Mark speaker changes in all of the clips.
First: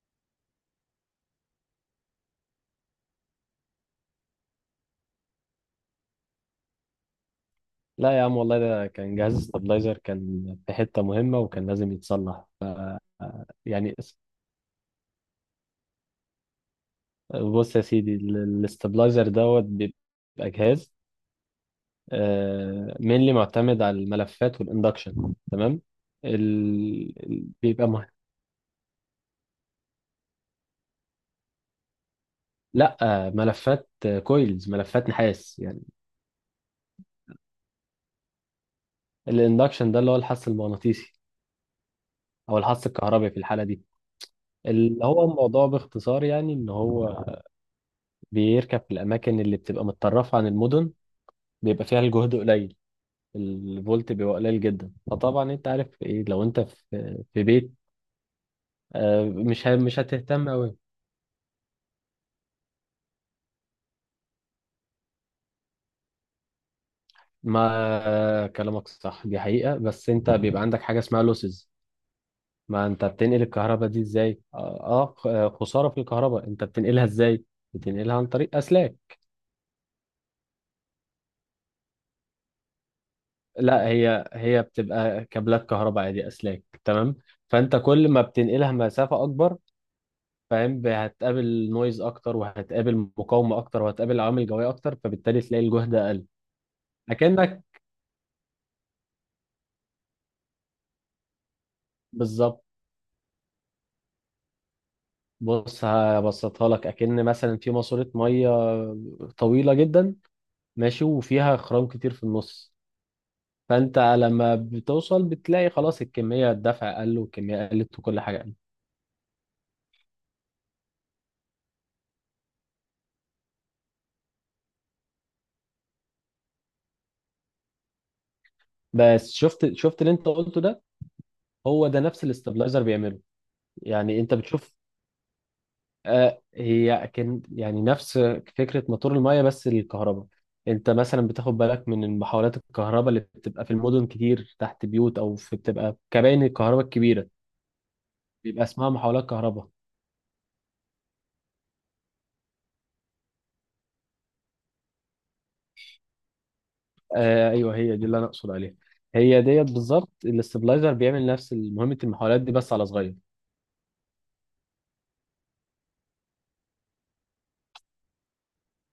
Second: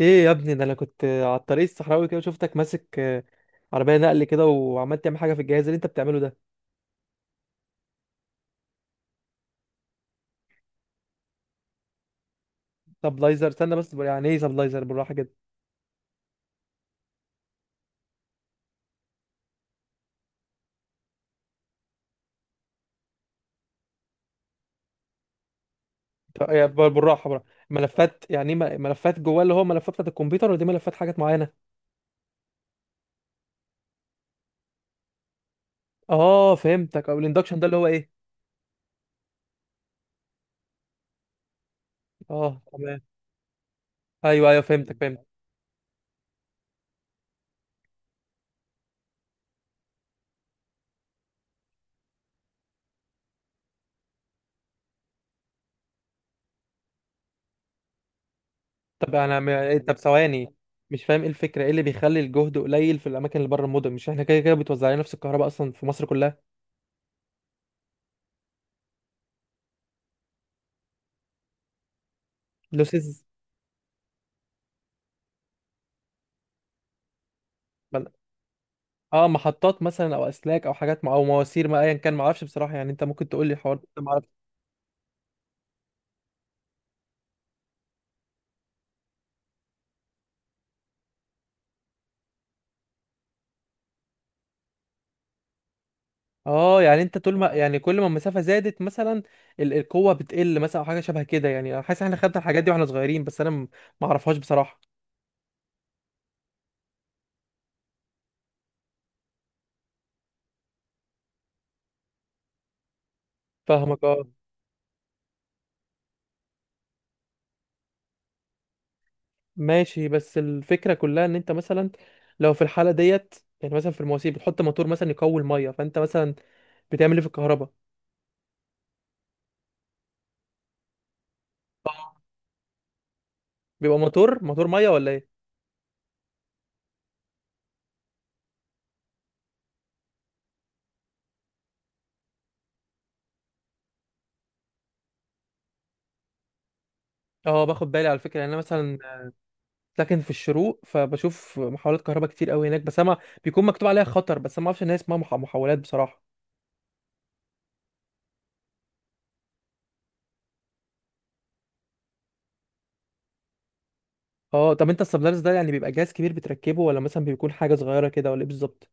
Speaker 1: ايه يا ابني، ده انا كنت على الطريق الصحراوي كده وشفتك ماسك عربيه نقل كده وعمال تعمل حاجه في الجهاز اللي انت بتعمله ده
Speaker 2: لا يا عم، والله ده كان جهاز استابلايزر، كان في حتة مهمة وكان لازم يتصلح.
Speaker 1: سبلايزر. استنى
Speaker 2: يعني
Speaker 1: بس،
Speaker 2: اس-
Speaker 1: يعني ايه سبلايزر؟ بالراحه كده.
Speaker 2: بص يا سيدي، الاستابلايزر دوت بيبقى جهاز مينلي معتمد على الملفات والاندكشن. تمام. ال...
Speaker 1: يا بالراحه بالراحه.
Speaker 2: ال- بيبقى مه...
Speaker 1: ملفات؟ يعني ايه، ملفات جواه؟ اللي هو ملفات بتاعت الكمبيوتر، ولا دي ملفات حاجات معينه؟
Speaker 2: لا، ملفات كويلز، ملفات نحاس يعني.
Speaker 1: اه فهمتك. او الاندكشن ده اللي هو ايه؟
Speaker 2: الاندكشن ده اللي هو الحث المغناطيسي او
Speaker 1: اه،
Speaker 2: الحث
Speaker 1: تمام.
Speaker 2: الكهربي في الحالة دي.
Speaker 1: ايوه ايوه، فهمتك،
Speaker 2: اللي هو
Speaker 1: فهمت.
Speaker 2: الموضوع باختصار يعني ان هو بيركب في الاماكن اللي بتبقى متطرفة عن المدن، بيبقى فيها الجهد قليل، الفولت بيبقى قليل جدا. فطبعا انت عارف ايه؟ لو انت في بيت،
Speaker 1: طب انا م- إيه، طب
Speaker 2: مش هتهتم
Speaker 1: ثواني.
Speaker 2: قوي.
Speaker 1: مش فاهم ايه الفكره، ايه اللي بيخلي الجهد قليل في الاماكن اللي بره المدن؟ مش احنا كده كده بتوزع علينا نفس الكهرباء اصلا في مصر كلها؟
Speaker 2: ما آه، كلامك صح، دي حقيقة، بس انت بيبقى عندك حاجة اسمها لوسز. ما انت
Speaker 1: لوسز؟
Speaker 2: بتنقل الكهرباء دي ازاي؟ اه. خسارة في الكهرباء، انت بتنقلها ازاي؟ بتنقلها عن طريق اسلاك.
Speaker 1: اه، محطات مثلا او اسلاك او حاجات مع او مواسير، ما ايا كان، ما اعرفش بصراحه، يعني انت ممكن تقول لي الحوار
Speaker 2: لا،
Speaker 1: ده، ما
Speaker 2: هي
Speaker 1: اعرفش.
Speaker 2: هي بتبقى كابلات كهرباء عادي، اسلاك. تمام. فانت كل ما بتنقلها مسافة اكبر، فاهم؟ هتقابل نويز اكتر، وهتقابل مقاومه اكتر، وهتقابل عوامل جويه اكتر، فبالتالي تلاقي الجهد اقل.
Speaker 1: اه يعني انت طول ما،
Speaker 2: اكنك.
Speaker 1: يعني كل ما المسافه زادت مثلا، القوه بتقل مثلا او حاجه شبه كده، يعني انا حاسس احنا خدنا
Speaker 2: بالظبط.
Speaker 1: الحاجات دي واحنا صغيرين، بس انا ما اعرفهاش بصراحه.
Speaker 2: بص هبسطها لك، اكن مثلا في ماسوره ميه طويله جدا، ماشي، وفيها خرام كتير في النص. فانت
Speaker 1: فاهمك، اه.
Speaker 2: لما بتوصل بتلاقي خلاص الكميه الدفع قل والكميه قلت وكل حاجه قلت.
Speaker 1: ماشي، بس الفكره كلها ان انت مثلا لو في الحاله ديت، يعني مثلا في المواسير بتحط موتور مثلا يقوي الميه، فانت مثلا بتعمل ايه في الكهرباء؟
Speaker 2: بس شفت اللي انت قلته ده، هو ده نفس الاستابلايزر بيعمله.
Speaker 1: بيبقى
Speaker 2: يعني انت
Speaker 1: موتور
Speaker 2: بتشوف.
Speaker 1: ميه ولا ايه؟
Speaker 2: هي كان يعني نفس فكرة موتور المية بس للكهرباء. انت مثلا بتاخد بالك من محاولات الكهرباء اللي بتبقى في المدن كتير، تحت بيوت او في بتبقى كباين الكهرباء الكبيرة.
Speaker 1: اه، باخد بالي على فكره. يعني انا
Speaker 2: بيبقى اسمها
Speaker 1: مثلا
Speaker 2: محاولات كهرباء.
Speaker 1: ساكن في الشروق، فبشوف محولات كهرباء كتير قوي هناك، بس انا بيكون مكتوب عليها خطر. بس أنا ما اعرفش ان هي اسمها محولات بصراحه.
Speaker 2: آه ايوه، هي دي اللي انا اقصد عليها. هي ديت بالظبط الاستبلايزر بيعمل نفس مهمة المحاولات دي بس على صغير.
Speaker 1: اه، طب انت السبلايرز ده يعني بيبقى جهاز كبير بتركبه، ولا مثلا بيكون حاجه صغيره كده، ولا ايه بالظبط؟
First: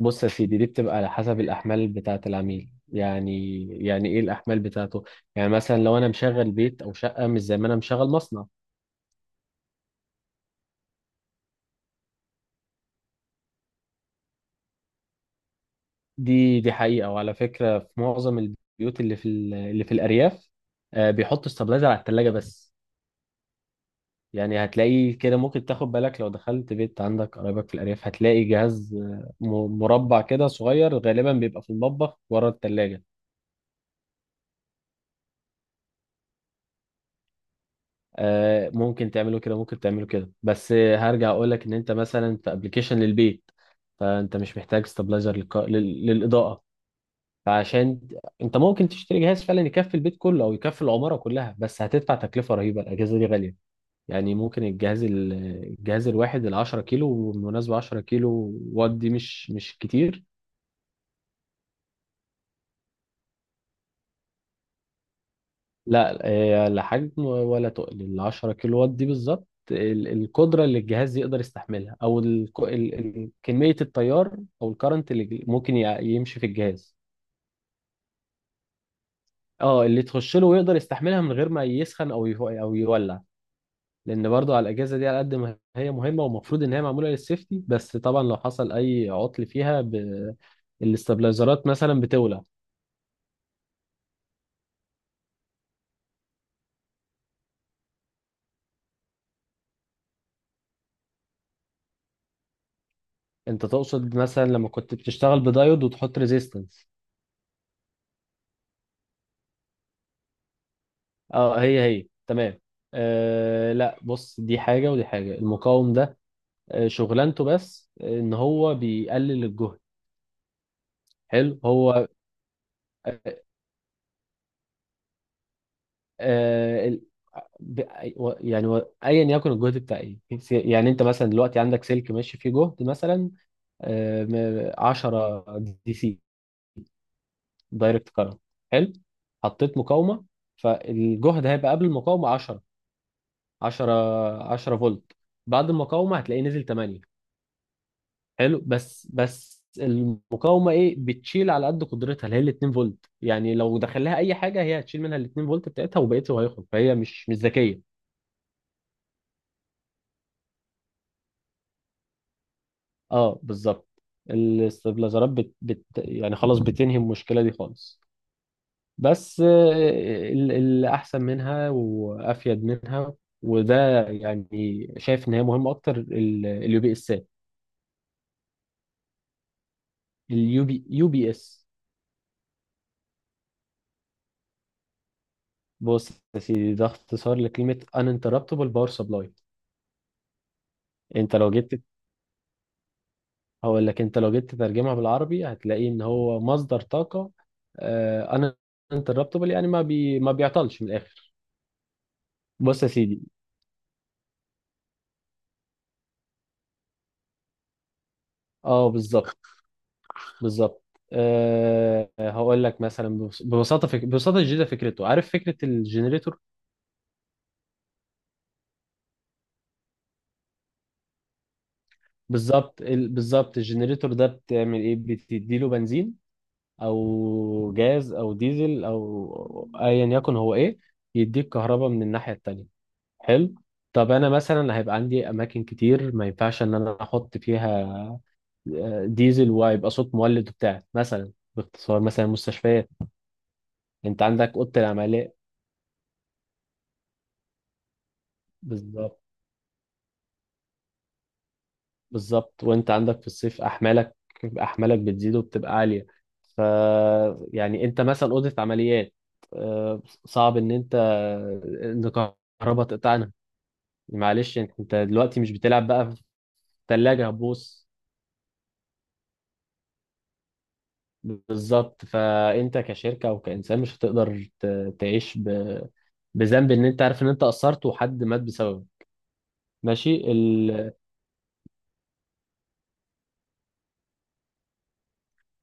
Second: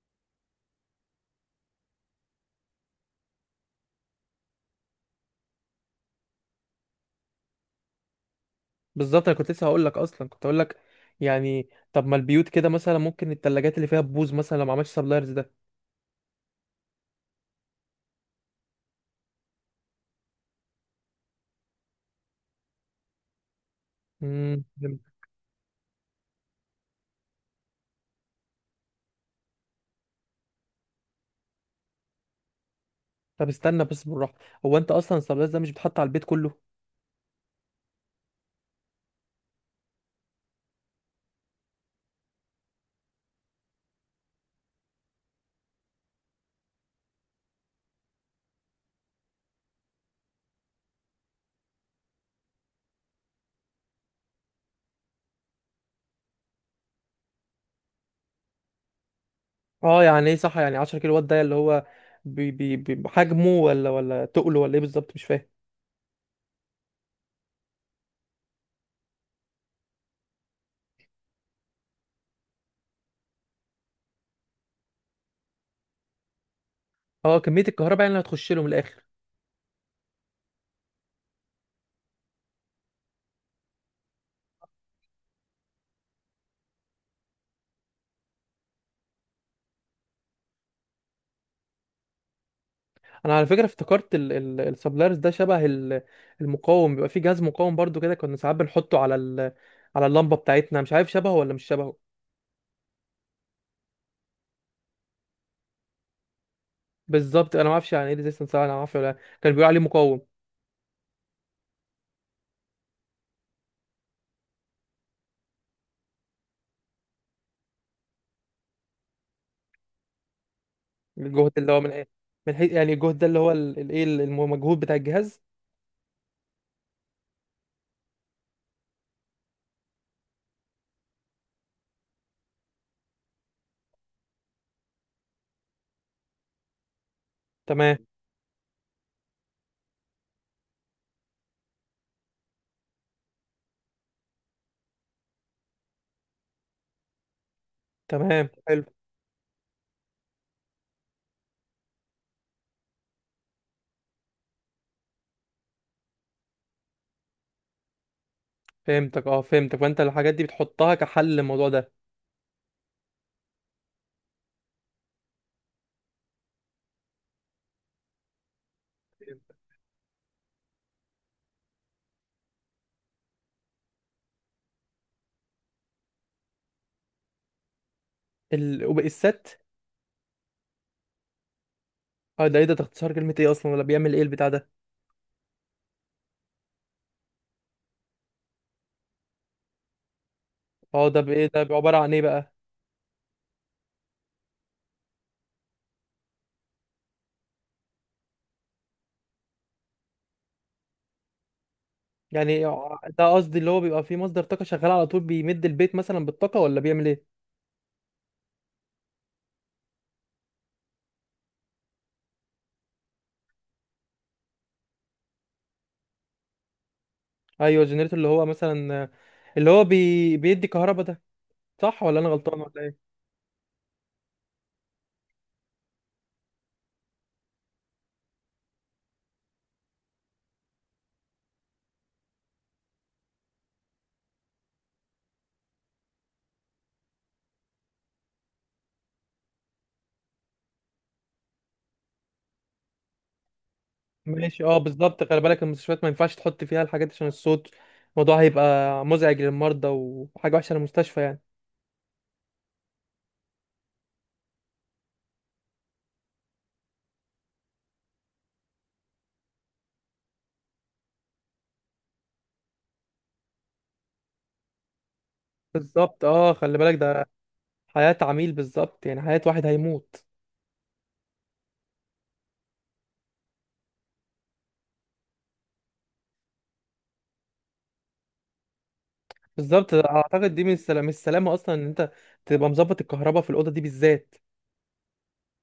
Speaker 2: بص يا سيدي، دي بتبقى على حسب الاحمال بتاعة العميل. يعني يعني ايه الاحمال بتاعته؟ يعني مثلا لو انا مشغل بيت او شقة مش زي ما انا مشغل مصنع.
Speaker 1: بالظبط، انا كنت لسه هقول لك، اصلا كنت هقول لك، يعني طب ما البيوت كده مثلا ممكن الثلاجات اللي فيها بوز مثلا لو ما عملتش سبلايرز ده.
Speaker 2: دي حقيقة. وعلى فكرة في معظم البيوت اللي في الأرياف، بيحطوا استابلايزر على التلاجة بس. يعني
Speaker 1: امم.
Speaker 2: هتلاقي كده ممكن تاخد بالك لو دخلت بيت عندك قرايبك في الأرياف، هتلاقي جهاز مربع كده صغير، غالبا بيبقى في المطبخ ورا التلاجة.
Speaker 1: طب استنى بس، بالراحه. هو انت اصلا السبلايرز ده مش بيتحط على البيت كله؟
Speaker 2: ممكن تعمله كده بس هرجع أقولك إن أنت مثلا في أبلكيشن للبيت، فأنت مش محتاج استابلايزر للإضاءة. فعشان انت ممكن تشتري جهاز فعلا يكفي البيت كله او يكفي العماره كلها، بس هتدفع تكلفه رهيبه. الاجهزه دي غاليه. يعني الجهاز الواحد، ال 10 كيلو بالمناسبه، 10 كيلو وات دي مش
Speaker 1: اه،
Speaker 2: كتير.
Speaker 1: يعني ايه؟ صح، يعني 10 كيلو وات ده اللي هو بحجمه ولا تقله، ولا ايه بالظبط؟ مش فاهم.
Speaker 2: لا، لا حجم ولا تقل. ال 10 كيلو وات دي بالظبط القدره اللي الجهاز يقدر يستحملها، او ال كميه التيار، او الكرنت اللي ممكن يمشي في الجهاز.
Speaker 1: اه، كميه الكهرباء يعني اللي هتخش له من الاخر.
Speaker 2: اه، اللي تخش له ويقدر يستحملها من غير ما يسخن او يولع. لان برضو على الاجهزه دي، على قد ما هي مهمه ومفروض ان هي معموله للسيفتي، بس طبعا لو حصل اي عطل فيها الاستابلايزرات مثلا بتولع.
Speaker 1: انا على فكره افتكرت السبلايرز ده شبه المقاوم، بيبقى فيه جهاز مقاوم برضو كده كنا ساعات بنحطه على على اللمبه بتاعتنا، مش عارف شبهه ولا مش شبهه.
Speaker 2: انت تقصد مثلا لما كنت بتشتغل بدايود وتحط ريزيستنس.
Speaker 1: بالظبط، انا ما اعرفش يعني ايه ريزيستنس، انا ما اعرفش، ولا كان بيقول عليه مقاوم.
Speaker 2: اه، هي تمام. آه لا، بص دي حاجه ودي حاجه. المقاوم ده، آه شغلانته بس ان هو بيقلل الجهد.
Speaker 1: الجهد
Speaker 2: حلو
Speaker 1: اللي هو
Speaker 2: هو.
Speaker 1: من ايه؟ من حيث يعني الجهد ده اللي
Speaker 2: آه.
Speaker 1: هو الايه، المجهود بتاع الجهاز.
Speaker 2: آه، ال- ب... و- يعني و- ايا يكن الجهد بتاع ايه، يعني انت مثلا دلوقتي عندك سلك ماشي فيه جهد مثلا 10، دي سي،
Speaker 1: تمام.
Speaker 2: دايركت كارنت. حلو. حطيت مقاومه، فالجهد هيبقى قبل المقاومه 10، 10 10 فولت. بعد المقاومه هتلاقيه نزل 8.
Speaker 1: تمام
Speaker 2: حلو.
Speaker 1: حلو.
Speaker 2: بس المقاومه ايه، بتشيل على قد قدرتها، اللي هي ال 2 فولت. يعني لو دخل لها اي حاجه هي هتشيل منها ال 2 فولت بتاعتها وبقيته هيخرج، فهي مش ذكيه.
Speaker 1: فهمتك، اه، فهمتك. فانت الحاجات دي بتحطها كحل للموضوع ده.
Speaker 2: اه بالظبط. الاستابلايزرات بت... بت... يعني خلاص بتنهي المشكله دي خالص. بس اللي احسن منها وافيد منها، وده يعني شايف ان هي مهمه اكتر، اليو بي اسات،
Speaker 1: وبقى الست.
Speaker 2: اليو بي يو بي اس.
Speaker 1: اه، ده ايه ده اختصار كلمه ايه اصلا، ولا بيعمل ايه البتاع ده؟
Speaker 2: بص يا سيدي، ده اختصار لكلمه uninterruptible power supply.
Speaker 1: اه، ده
Speaker 2: انت
Speaker 1: بايه؟
Speaker 2: لو
Speaker 1: ده
Speaker 2: جيت،
Speaker 1: عباره عن ايه بقى؟
Speaker 2: هقول لك انت لو جيت تترجمها بالعربي هتلاقي ان هو مصدر طاقه. آه، uninterruptible يعني ما بيعطلش من الاخر.
Speaker 1: يعني
Speaker 2: بص يا سيدي.
Speaker 1: ده قصدي، اللي هو بيبقى فيه مصدر طاقة شغال على طول بيمد البيت مثلا بالطاقة، ولا بيعمل ايه؟
Speaker 2: اه بالظبط. بالظبط. أه هقول لك مثلا ببساطه جدا فكرته. عارف فكره الجنريتور؟
Speaker 1: ايوه الجنريتور، اللي هو مثلا اللي هو بيدي كهرباء ده، صح ولا انا غلطان ولا
Speaker 2: بالظبط.
Speaker 1: ايه؟
Speaker 2: بالظبط الجنريتور ده بتعمل ايه؟ بتديله بنزين او جاز او ديزل او ايا يكن هو ايه، يديك كهرباء من الناحيه التانيه. حلو. طب انا مثلا هيبقى عندي اماكن كتير ما ينفعش ان انا احط فيها ديزل وهيبقى صوت مولد وبتاع، مثلا باختصار مثلا مستشفيات. انت عندك
Speaker 1: ماشي، اه،
Speaker 2: اوضه
Speaker 1: بالظبط،
Speaker 2: العمليه.
Speaker 1: خلي بالك المستشفيات ما ينفعش تحط فيها الحاجات دي عشان الصوت. الموضوع هيبقى
Speaker 2: بالظبط.
Speaker 1: مزعج للمرضى، وحاجة وحشة للمستشفى يعني.
Speaker 2: بالظبط. وانت عندك في الصيف احمالك بتزيد وبتبقى عاليه. ف يعني انت مثلا اوضه عمليات، صعب ان انت ان كهرباء تقطعنا. معلش، أنت دلوقتي مش بتلعب بقى في
Speaker 1: بالظبط، اه، خلي بالك ده
Speaker 2: ثلاجه هتبوظ.
Speaker 1: حياة عميل، بالظبط، يعني حياة واحد هيموت.
Speaker 2: بالظبط. فانت كشركه او كانسان مش هتقدر تعيش بذنب ان انت عارف ان انت قصرت وحد مات بسببه.
Speaker 1: بالظبط،
Speaker 2: ماشي.
Speaker 1: اعتقد دي من السلامة اصلا، ان انت تبقى مظبط الكهرباء في الأوضة دي بالذات.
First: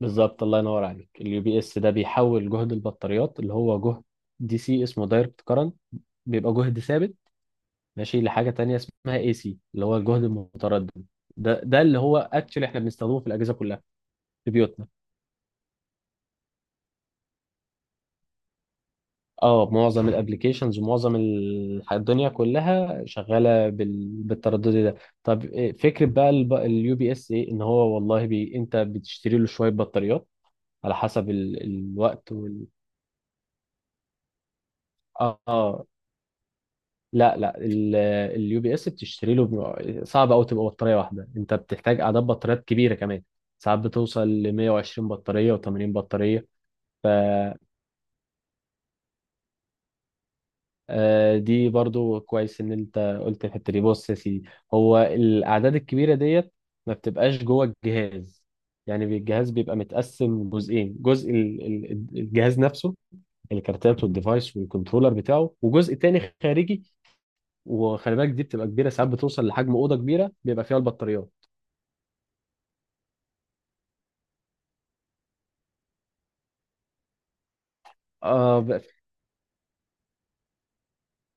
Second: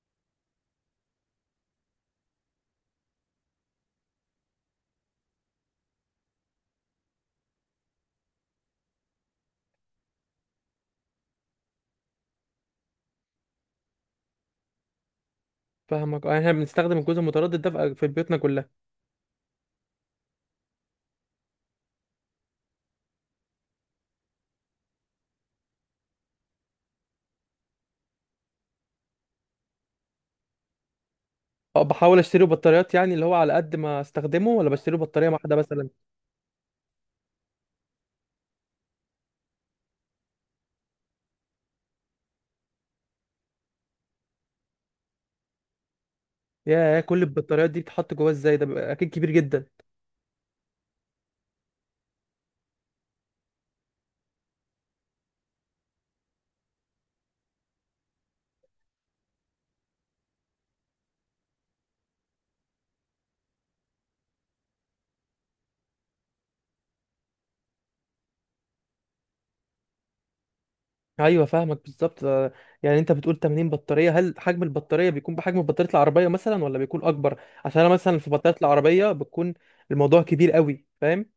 Speaker 2: بالظبط. الله ينور عليك. اليو بي اس ده بيحول جهد البطاريات، اللي هو جهد دي سي، اسمه دايركت كارنت، بيبقى جهد ثابت، ماشي لحاجه تانية اسمها اي سي، اللي هو الجهد المتردد. ده اللي هو اكشلي احنا بنستخدمه في الاجهزه كلها في بيوتنا.
Speaker 1: فاهمك، اه، يعني احنا بنستخدم الجزء المتردد ده في بيوتنا كلها.
Speaker 2: اه، معظم الابلكيشنز ومعظم الدنيا كلها شغاله بالتردد ده. طب إيه فكره بقى اليو بي اس؟ ايه ان هو، والله انت بتشتري له شويه بطاريات على حسب
Speaker 1: اه، بحاول
Speaker 2: الوقت
Speaker 1: اشتري بطاريات، يعني اللي هو على قد ما استخدمه، ولا بشتري بطارية واحدة
Speaker 2: اه.
Speaker 1: مثلا؟
Speaker 2: لا اليو بي اس بتشتري له صعب قوي تبقى بطاريه واحده، انت بتحتاج اعداد بطاريات كبيره كمان، ساعات بتوصل ل 120 بطاريه و 80 بطاريه.
Speaker 1: يا،
Speaker 2: ف
Speaker 1: كل البطاريات دي بتتحط جواه ازاي؟ ده بيبقى اكيد كبير جدا.
Speaker 2: دي برضو كويس ان انت قلت الحته دي. بص يا سيدي، هو الاعداد الكبيره ديت ما بتبقاش جوه الجهاز. يعني الجهاز بيبقى متقسم جزئين، جزء الجهاز نفسه، الكارتات والديفايس والكنترولر بتاعه، وجزء تاني خارجي. وخلي بالك دي بتبقى كبيره، ساعات بتوصل لحجم اوضه كبيره بيبقى فيها البطاريات.
Speaker 1: ايوه فاهمك، بالظبط، اه، يعني انت بتقول 80 بطارية، هل حجم البطارية بيكون بحجم بطارية العربية مثلا، ولا بيكون اكبر؟ عشان انا مثلا في بطارية
Speaker 2: اه
Speaker 1: العربية بتكون الموضوع كبير قوي، فاهم.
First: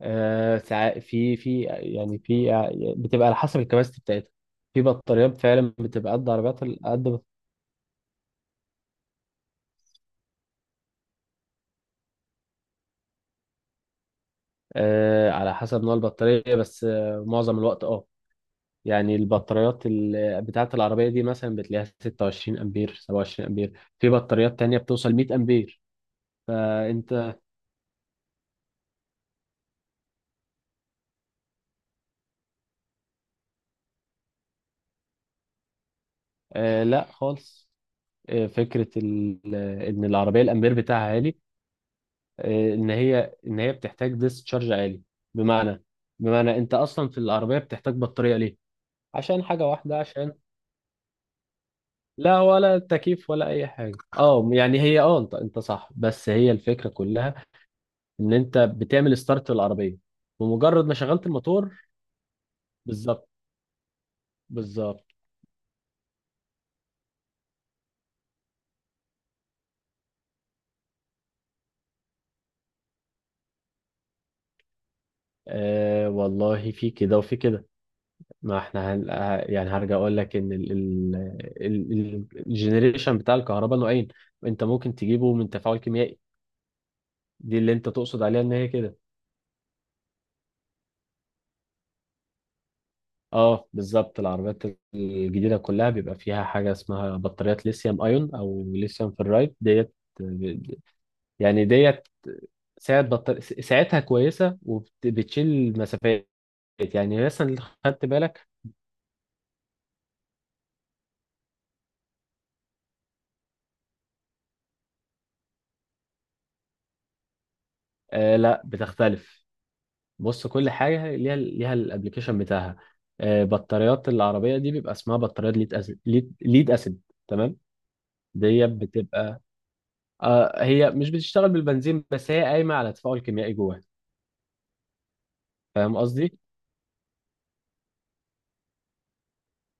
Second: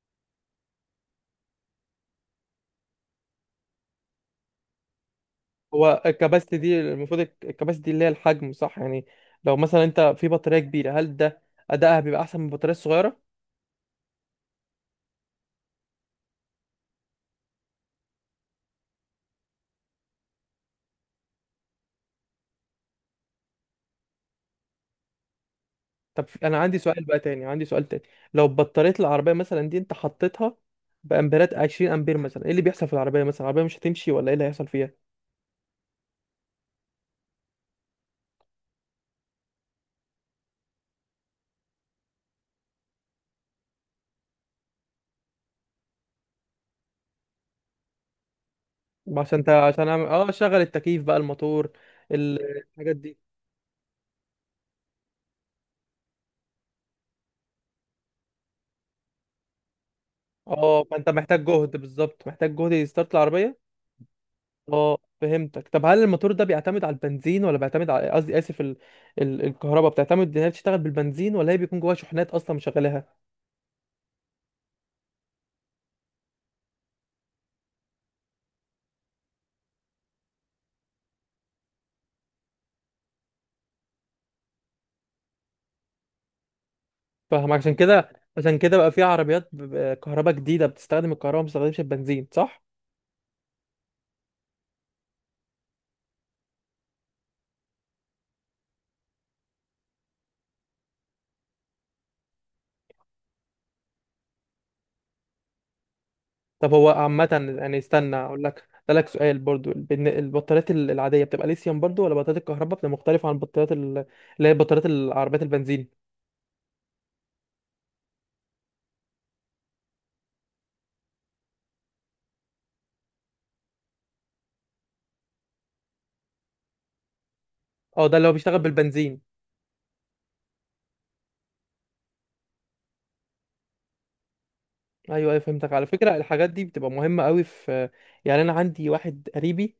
Speaker 2: في، بتبقى على حسب الكباستي بتاعتها. في بطاريات فعلا
Speaker 1: هو
Speaker 2: بتبقى قد
Speaker 1: الكباستي
Speaker 2: عربيات
Speaker 1: دي المفروض،
Speaker 2: قد.
Speaker 1: الكباستي اللي هي الحجم، صح؟ يعني لو مثلا انت في بطارية كبيرة، هل ده ادائها بيبقى احسن من البطارية الصغيرة؟
Speaker 2: آه على حسب نوع البطارية، بس آه معظم الوقت اه، يعني البطاريات بتاعة العربية دي مثلا بتلاقيها 26 أمبير، 27 أمبير. في بطاريات تانية بتوصل 100 أمبير.
Speaker 1: طب انا عندي سؤال بقى
Speaker 2: فأنت.
Speaker 1: تاني، عندي سؤال تاني. لو بطارية العربية مثلا دي انت حطيتها بامبيرات 20 امبير مثلا، ايه اللي بيحصل في العربية؟ مثلا العربية مش هتمشي، ولا ايه اللي هيحصل فيها؟
Speaker 2: آه لا خالص. آه فكرة إن العربية الأمبير بتاعها عالي، ان هي بتحتاج ديسشارج عالي. بمعنى بمعنى انت اصلا في العربيه بتحتاج بطاريه ليه؟
Speaker 1: عشان
Speaker 2: عشان
Speaker 1: انت،
Speaker 2: حاجه
Speaker 1: عشان
Speaker 2: واحده،
Speaker 1: اعمل
Speaker 2: عشان.
Speaker 1: شغل التكييف بقى، الموتور،
Speaker 2: لا ولا
Speaker 1: الحاجات دي.
Speaker 2: تكييف ولا اي حاجه، اه يعني هي اه، انت صح، بس هي الفكره كلها ان انت بتعمل ستارت للعربيه بمجرد
Speaker 1: اه
Speaker 2: ما
Speaker 1: فانت
Speaker 2: شغلت
Speaker 1: محتاج جهد،
Speaker 2: الموتور.
Speaker 1: بالظبط محتاج جهد يستارت
Speaker 2: بالظبط.
Speaker 1: العربية. اه
Speaker 2: بالظبط.
Speaker 1: فهمتك. طب هل الموتور ده بيعتمد على البنزين، ولا بيعتمد على، قصدي اسف، الكهرباء بتعتمد ان هي بتشتغل بالبنزين، ولا هي بيكون جواها شحنات اصلا مشغلاها؟
Speaker 2: آه والله في كده وفي كده. ما احنا هن... آه، يعني هرجع اقول لك ان الجنريشن بتاع الكهرباء نوعين، انت ممكن تجيبه من تفاعل كيميائي.
Speaker 1: فاهم
Speaker 2: دي اللي
Speaker 1: عشان
Speaker 2: انت
Speaker 1: كده.
Speaker 2: تقصد عليها ان
Speaker 1: عشان
Speaker 2: هي
Speaker 1: كده بقى
Speaker 2: كده.
Speaker 1: في عربيات كهرباء جديدة بتستخدم الكهرباء ما بتستخدمش البنزين، صح؟
Speaker 2: اه بالظبط. العربيات الجديده كلها بيبقى فيها حاجه اسمها بطاريات ليثيوم ايون او ليثيوم فيرايد ديت. يعني ديت ساعتها كويسة وبتشيل مسافات.
Speaker 1: طب هو
Speaker 2: يعني
Speaker 1: عامة،
Speaker 2: مثلا.
Speaker 1: يعني
Speaker 2: خدت
Speaker 1: استنى اقول
Speaker 2: بالك.
Speaker 1: لك اسالك سؤال برضو. البطاريات العادية بتبقى ليثيوم برضو، ولا بطاريات الكهرباء بتبقى مختلفة عن البطاريات، اللي هي بطاريات العربيات البنزين؟
Speaker 2: آه لا بتختلف. بص كل حاجة ليها الابليكيشن بتاعها. آه بطاريات العربية دي بيبقى اسمها بطاريات ليد اسيد، ليد، ليد اسيد. تمام.
Speaker 1: اه، ده اللي هو بيشتغل
Speaker 2: دي
Speaker 1: بالبنزين.
Speaker 2: بتبقى. آه هي مش بتشتغل بالبنزين، بس هي قايمة على تفاعل كيميائي جواها.
Speaker 1: ايوه ايوه، فهمتك. على
Speaker 2: فاهم
Speaker 1: فكرة
Speaker 2: قصدي؟
Speaker 1: الحاجات دي بتبقى مهمة قوي في، يعني انا عندي واحد قريبي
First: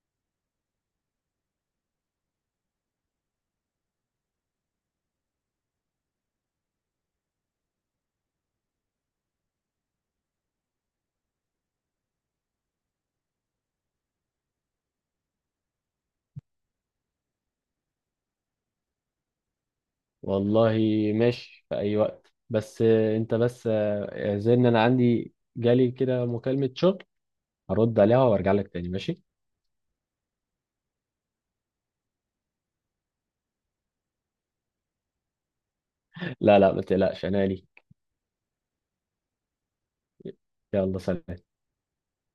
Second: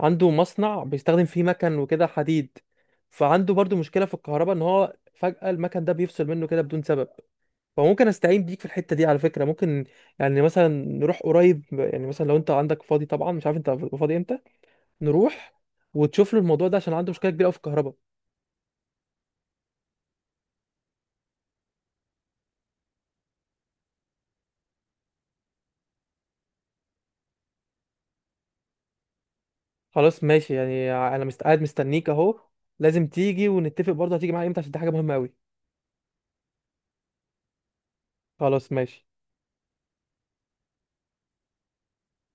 Speaker 1: عنده مصنع بيستخدم فيه مكن وكده حديد، فعنده برضو مشكلة في الكهرباء، ان هو فجأة المكن ده بيفصل منه كده بدون سبب. فممكن استعين بيك في الحته دي على فكره؟ ممكن يعني مثلا نروح قريب، يعني مثلا لو انت عندك فاضي، طبعا مش عارف انت فاضي امتى، نروح وتشوف له الموضوع ده عشان عنده مشكله كبيره قوي في الكهرباء.
Speaker 2: والله ماشي في أي وقت. بس آه أنت بس آه زي إن أنا عندي جالي كده مكالمة شغل، هرد عليها وأرجع لك تاني، ماشي؟
Speaker 1: خلاص ماشي، يعني انا قاعد مستنيك اهو. لازم تيجي ونتفق برضه، هتيجي معايا امتى عشان دي حاجه مهمه قوي.
Speaker 2: لا ما تقلقش أنا لي.
Speaker 1: خلاص ماشي.
Speaker 2: يلا سلام.